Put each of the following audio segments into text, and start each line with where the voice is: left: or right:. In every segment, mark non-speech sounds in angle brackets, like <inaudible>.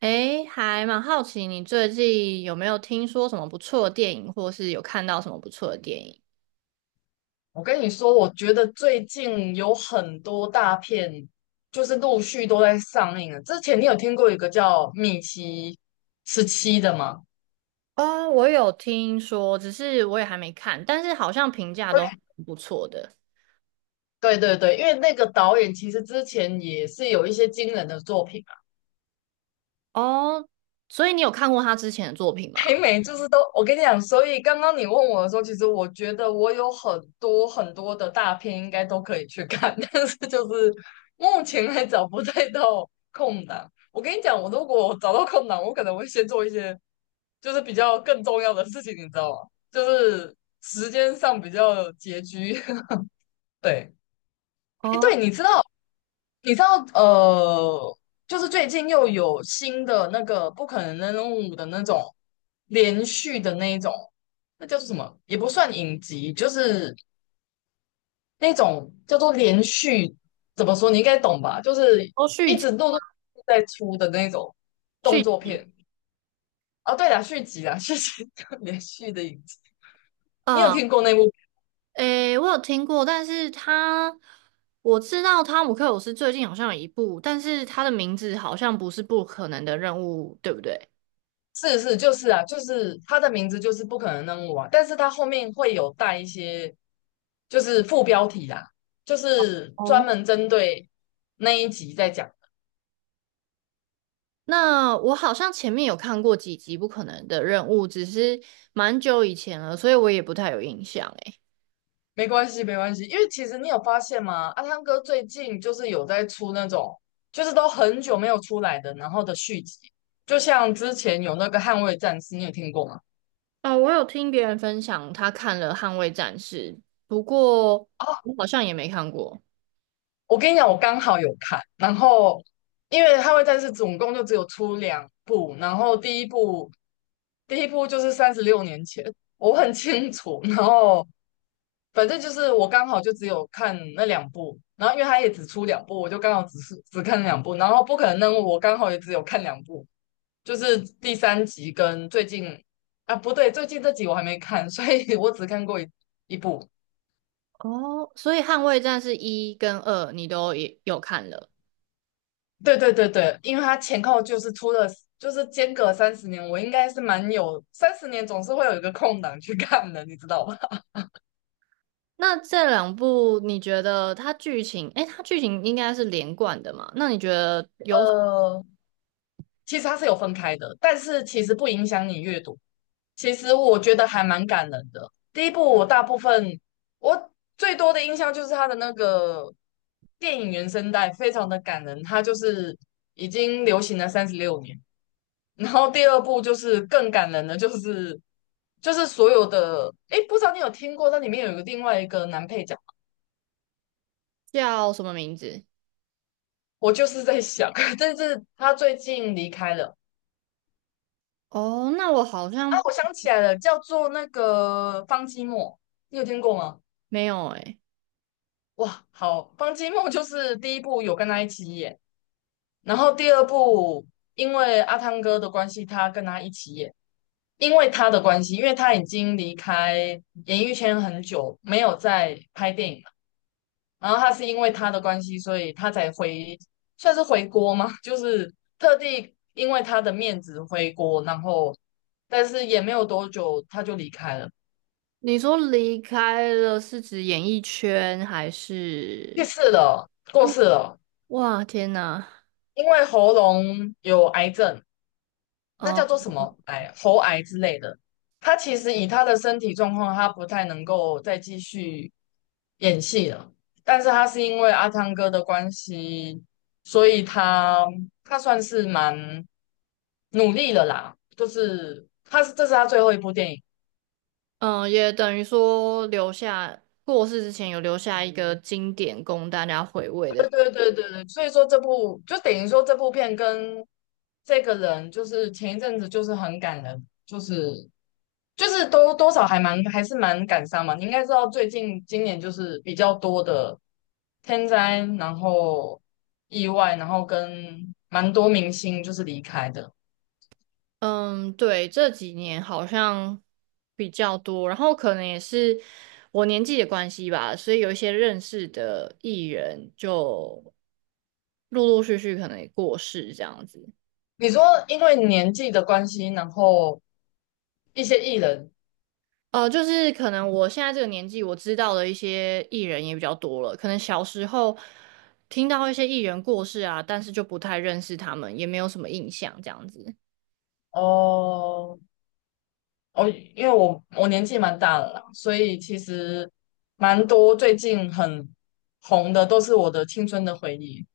right: 诶，还蛮好奇你最近有没有听说什么不错的电影，或是有看到什么不错的电影？
left: 我跟你说，我觉得最近有很多大片，就是陆续都在上映了。之前你有听过一个叫《米奇十七》的吗？
right: 哦，我有听说，只是我也还没看，但是好像评价都不错的。
left: 对对对，对，因为那个导演其实之前也是有一些惊人的作品啊，
right: 哦，所以你有看过他之前的作品吗？
left: 北美就是都，我跟你讲，所以刚刚你问我的时候，其实我觉得我有很多很多的大片应该都可以去看，<laughs> 但是就是目前还找不太到空档。我跟你讲，我如果找到空档，我可能会先做一些就是比较更重要的事情，你知道吗？就是时间上比较拮据。<laughs> 对，诶，
right: 哦，
left: 对，你知道，你知道，呃，就是最近又有新的那个不可能的任务的那种连续的那一种，那叫做什么？也不算影集，就是那种叫做连续，怎么说？你应该懂吧？就是
right: 哦，续
left: 一
right: 集
left: 直陆陆续续在出的那种动
right: 续
left: 作片。哦，对了，续集啦，续集 <laughs> 连续的影集，你有
right: 啊，
left: 听过那部？
right: 嗯，诶，我有听过，但是他我知道汤姆克鲁斯最近好像有一部，但是他的名字好像不是《不可能的任务》，对不对？
left: 是是，就是啊，就是他的名字就是不可能扔务啊但是它后面会有带一些就是副标题啦，就是专门针对那一集在讲的。
right: 那我好像前面有看过几集《不可能的任务》，只是蛮久以前了，所以我也不太有印象诶。
left: 没关系，没关系，因为其实你有发现吗？阿汤哥最近就是有在出那种，就是都很久没有出来的，然后的续集，就像之前有那个《捍卫战士》，你有听过吗？
right: 哦，我有听别人分享他看了《捍卫战士》，不过我好像也没看过。
left: 我跟你讲，我刚好有看，然后因为《捍卫战士》总共就只有出两部，然后第一部就是36年前，我很清楚，然后反正就是我刚好就只有看那两部，然后因为它也只出两部，我就刚好只是只看两部，然后不可能任务我刚好也只有看两部，就是第三集跟最近啊不对，最近这集我还没看，所以 <laughs> 我只看过一部，
right: 哦，所以《捍卫战士》一跟二你都也有看了。
left: 对对对对，因为它前后就是出了，就是间隔三十年，我应该是蛮有三十年总是会有一个空档去看的，你知道吧？
right: 那这两部你觉得它剧情，诶，它剧情应该是连贯的嘛？那你觉得
left: <laughs> 呃，其实它是有分开的，但是其实不影响你阅读。其实我觉得还蛮感人的。第一部我大部分我最多的印象就是它的那个电影原声带非常的感人，它就是已经流行了三十六年，然后第二部就是更感人的，就是所有的，哎，不知道你有听过，那里面有一个另外一个男配角，
right: 叫什么名字？
left: 我就是在想，<laughs> 但是他最近离开了
right: 哦，那我好
left: 啊，
right: 像
left: 我想起来了，叫做那个方季莫，你有听过吗？
right: 没有诶。
left: 哇，好，方季莫就是第一部有跟他一起演，然后第二部因为阿汤哥的关系，他跟他一起演，因为他的关系，因为他已经离开演艺圈很久，没有再拍电影。然后他是因为他的关系，所以他才回，算是回国吗？<laughs> 就是特地因为他的面子回国，然后但是也没有多久他就离开了，
right: 你说离开了是指演艺圈还
left: 去
right: 是？
left: 世了，过世了，
right: 哇，天呐。
left: 因为喉咙有癌症，那叫
right: 嗯
left: 做什么癌，喉癌之类的。他其实以他的身体状况，他不太能够再继续演戏了。但是他是因为阿汤哥的关系，所以他算是蛮努力了啦。就是他是这是他最后一部电影，
right: 嗯，也等于说留下过世之前有留下一个经典供大家回味
left: 对
right: 的。
left: 对对对对，所以说这部就等于说这部片跟这个人，就是前一阵子就是很感人，就是多多少还还是蛮感伤嘛。你应该知道最近今年就是比较多的天灾，然后意外，然后跟蛮多明星就是离开的。
right: 嗯，对，这几年好像比较多，然后可能也是我年纪的关系吧，所以有一些认识的艺人就陆陆续续可能也过世这样子。
left: 你说因为年纪的关系，然后一些艺人
right: 呃，就是可能我现在这个年纪，我知道的一些艺人也比较多了。可能小时候听到一些艺人过世啊，但是就不太认识他们，也没有什么印象这样子。
left: 哦，哦，因为我年纪蛮大了啦，所以其实蛮多最近很红的都是我的青春的回忆。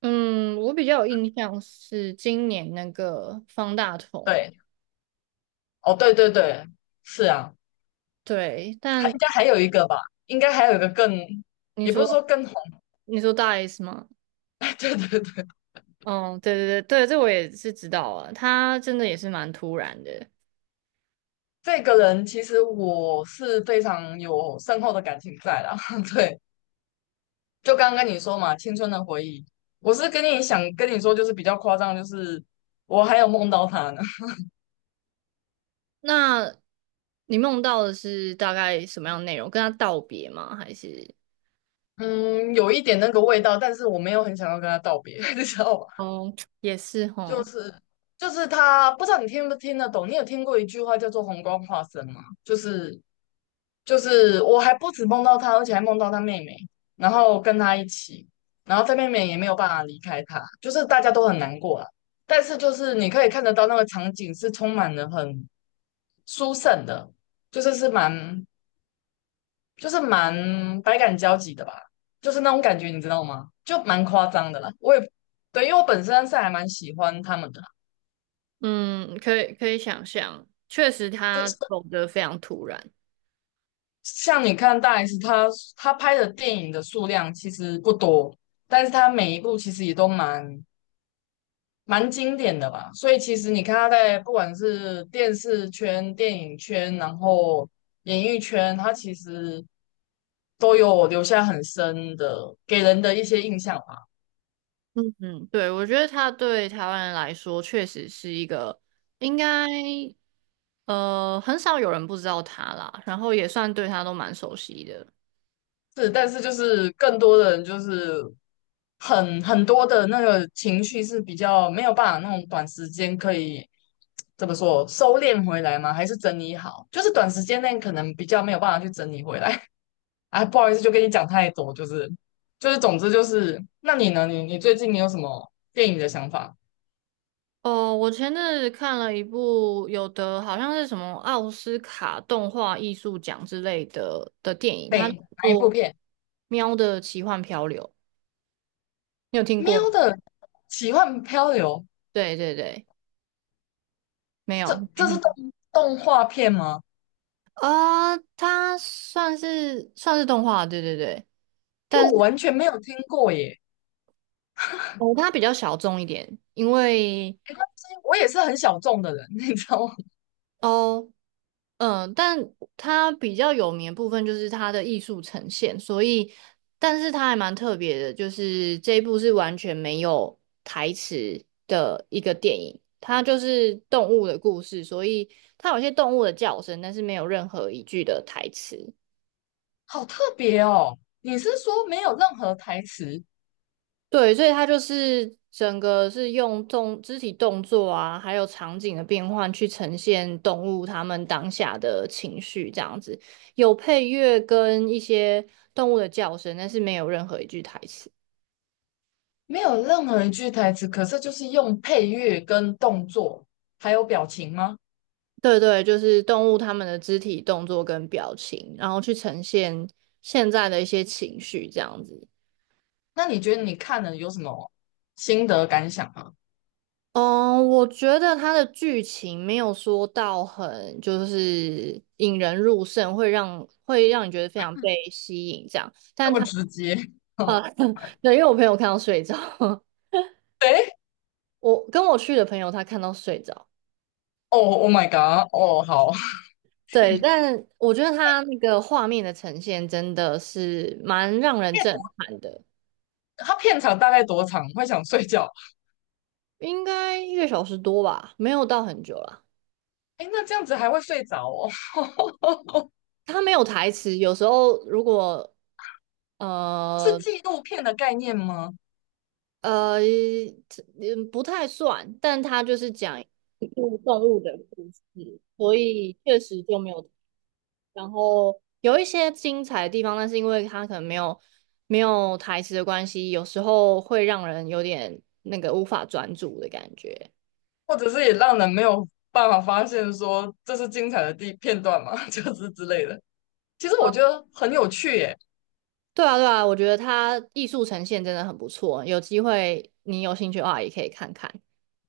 right: 嗯，我比较有印象是今年那个方大同，
left: 对，哦，对对对，是啊，
right: 对。
left: 还
right: 但
left: 应该还有一个吧，应该还有一个更，
right: 你
left: 也不是说
right: 说
left: 更红，
right: 你说大 S 吗？
left: <laughs> 对对对，
right: 嗯，对对对对，这我也是知道啊。他真的也是蛮突然的。
left: 这个人其实我是非常有深厚的感情在啦。<laughs> 对，就刚刚跟你说嘛，青春的回忆，我是跟你想跟你说，就是比较夸张，就是我还有梦到他呢。
right: 那你梦到的是大概什么样的内容？跟他道别吗？还是？
left: 嗯，有一点那个味道，但是我没有很想要跟他道别，<laughs> 你知道吗？
right: 哦，也是
left: 就
right: 哦。
left: 是就是他，不知道你听不听得懂。你有听过一句话叫做"红光化身"吗？就是我还不止梦到他，而且还梦到他妹妹，然后跟他一起，然后他妹妹也没有办法离开他，就是大家都很难过了。但是就是你可以看得到那个场景是充满了很殊胜的，就是是蛮就是蛮百感交集的吧，就是那种感觉，你知道吗？就蛮夸张的啦。我也对，因为我本身是还蛮喜欢他们的啦，
right: 嗯，可以可以想象，确实
left: 就
right: 他
left: 是
right: 走得非常突然。
left: 像你看大 S，他拍的电影的数量其实不多，但是他每一部其实也都蛮经典的吧。所以其实你看他在不管是电视圈、电影圈，然后演艺圈，他其实都有留下很深的给人的一些印象。
right: 嗯，对，我觉得他对台湾人来说确实是一个应该很少有人不知道他啦，然后也算对他都蛮熟悉的。
left: 是，但是就是更多的人就是很多的那个情绪是比较没有办法那种短时间可以怎么说收敛回来吗？还是整理好？就是短时间内可能比较没有办法去整理回来。<laughs> 啊，不好意思，就跟你讲太多，就是就是，总之就是，那你呢？你最近你有什么电影的想法？
right: 哦，我前阵子看了一部有的好像是什么奥斯卡动画艺术奖之类的的电影，他
left: 对，哪一
right: 做
left: 部片？
right: 《喵的奇幻漂流》，你有听
left: 喵
right: 过吗？
left: 的奇幻漂流，
right: 对对对，没
left: 这
right: 有。没
left: 这是
right: 听。
left: 动画片吗？
right: 啊，它算是算是动画，对对对，
left: 因为
right: 但
left: 我
right: 是
left: 完全没有听过耶。
right: 哦，它比较小众一点，因为
left: 没关系，我也是很小众的人，<laughs> 你知道吗？
right: 哦，嗯、但它比较有名的部分就是它的艺术呈现，所以，但是它还蛮特别的，就是这一部是完全没有台词的一个电影，它就是动物的故事，所以它有些动物的叫声，但是没有任何一句的台词。
left: 好特别哦！你是说没有任何台词，
right: 对，所以它就是整个是用动肢体动作啊，还有场景的变换去呈现动物它们当下的情绪，这样子有配乐跟一些动物的叫声，但是没有任何一句台词。
left: 没有任何一句台词，可是就是用配乐跟动作还有表情吗？
right: 对对，就是动物它们的肢体动作跟表情，然后去呈现现在的一些情绪，这样子。
left: 那你觉得你看了有什么心得感想吗？
right: 嗯，我觉得它的剧情没有说到很就是引人入胜，会让你觉得非常被吸引这样。
left: <laughs> 这
right: 但
left: 么
right: 它
left: 直接，<laughs>
right: 呃，
left: 嗯，
right: <laughs> 对，因为我朋友看到睡着，<laughs>
left: 哎，
right: 我跟我去的朋友他看到睡着，
left: 哦，Oh my god，哦，好，
right: 对，但我觉得它那个画面的呈现真的是蛮让人震
left: 片
right: 撼的，
left: 它片长大概多长？会想睡觉？
right: 应该一个小时多吧，没有到很久啦。
left: 哎，那这样子还会睡着哦？
right: 它没有台词，有时候如果
left: 是
right: 呃
left: 纪录片的概念吗？
right: 呃，嗯，不太算，但它就是讲一部动物的故事，所以确实就没有。然后有一些精彩的地方，但是因为它可能没有台词的关系，有时候会让人有点那个无法专注的感觉。
left: 或者是也让人没有办法发现说这是精彩的地片段嘛，<laughs> 就是之类的。其实我觉得很有趣耶，
right: 对啊，对啊，我觉得它艺术呈现真的很不错，有机会你有兴趣的话也可以看看。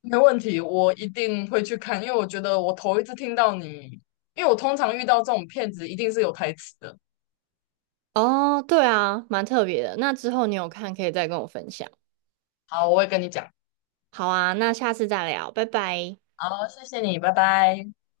left: 没问题，我一定会去看，因为我觉得我头一次听到你，因为我通常遇到这种骗子一定是有台词的。
right: 哦，对啊，蛮特别的。那之后你有看可以再跟我分享。
left: 好，我会跟你讲。
right: 好啊，那下次再聊，拜拜。
left: 好，谢谢你，拜拜。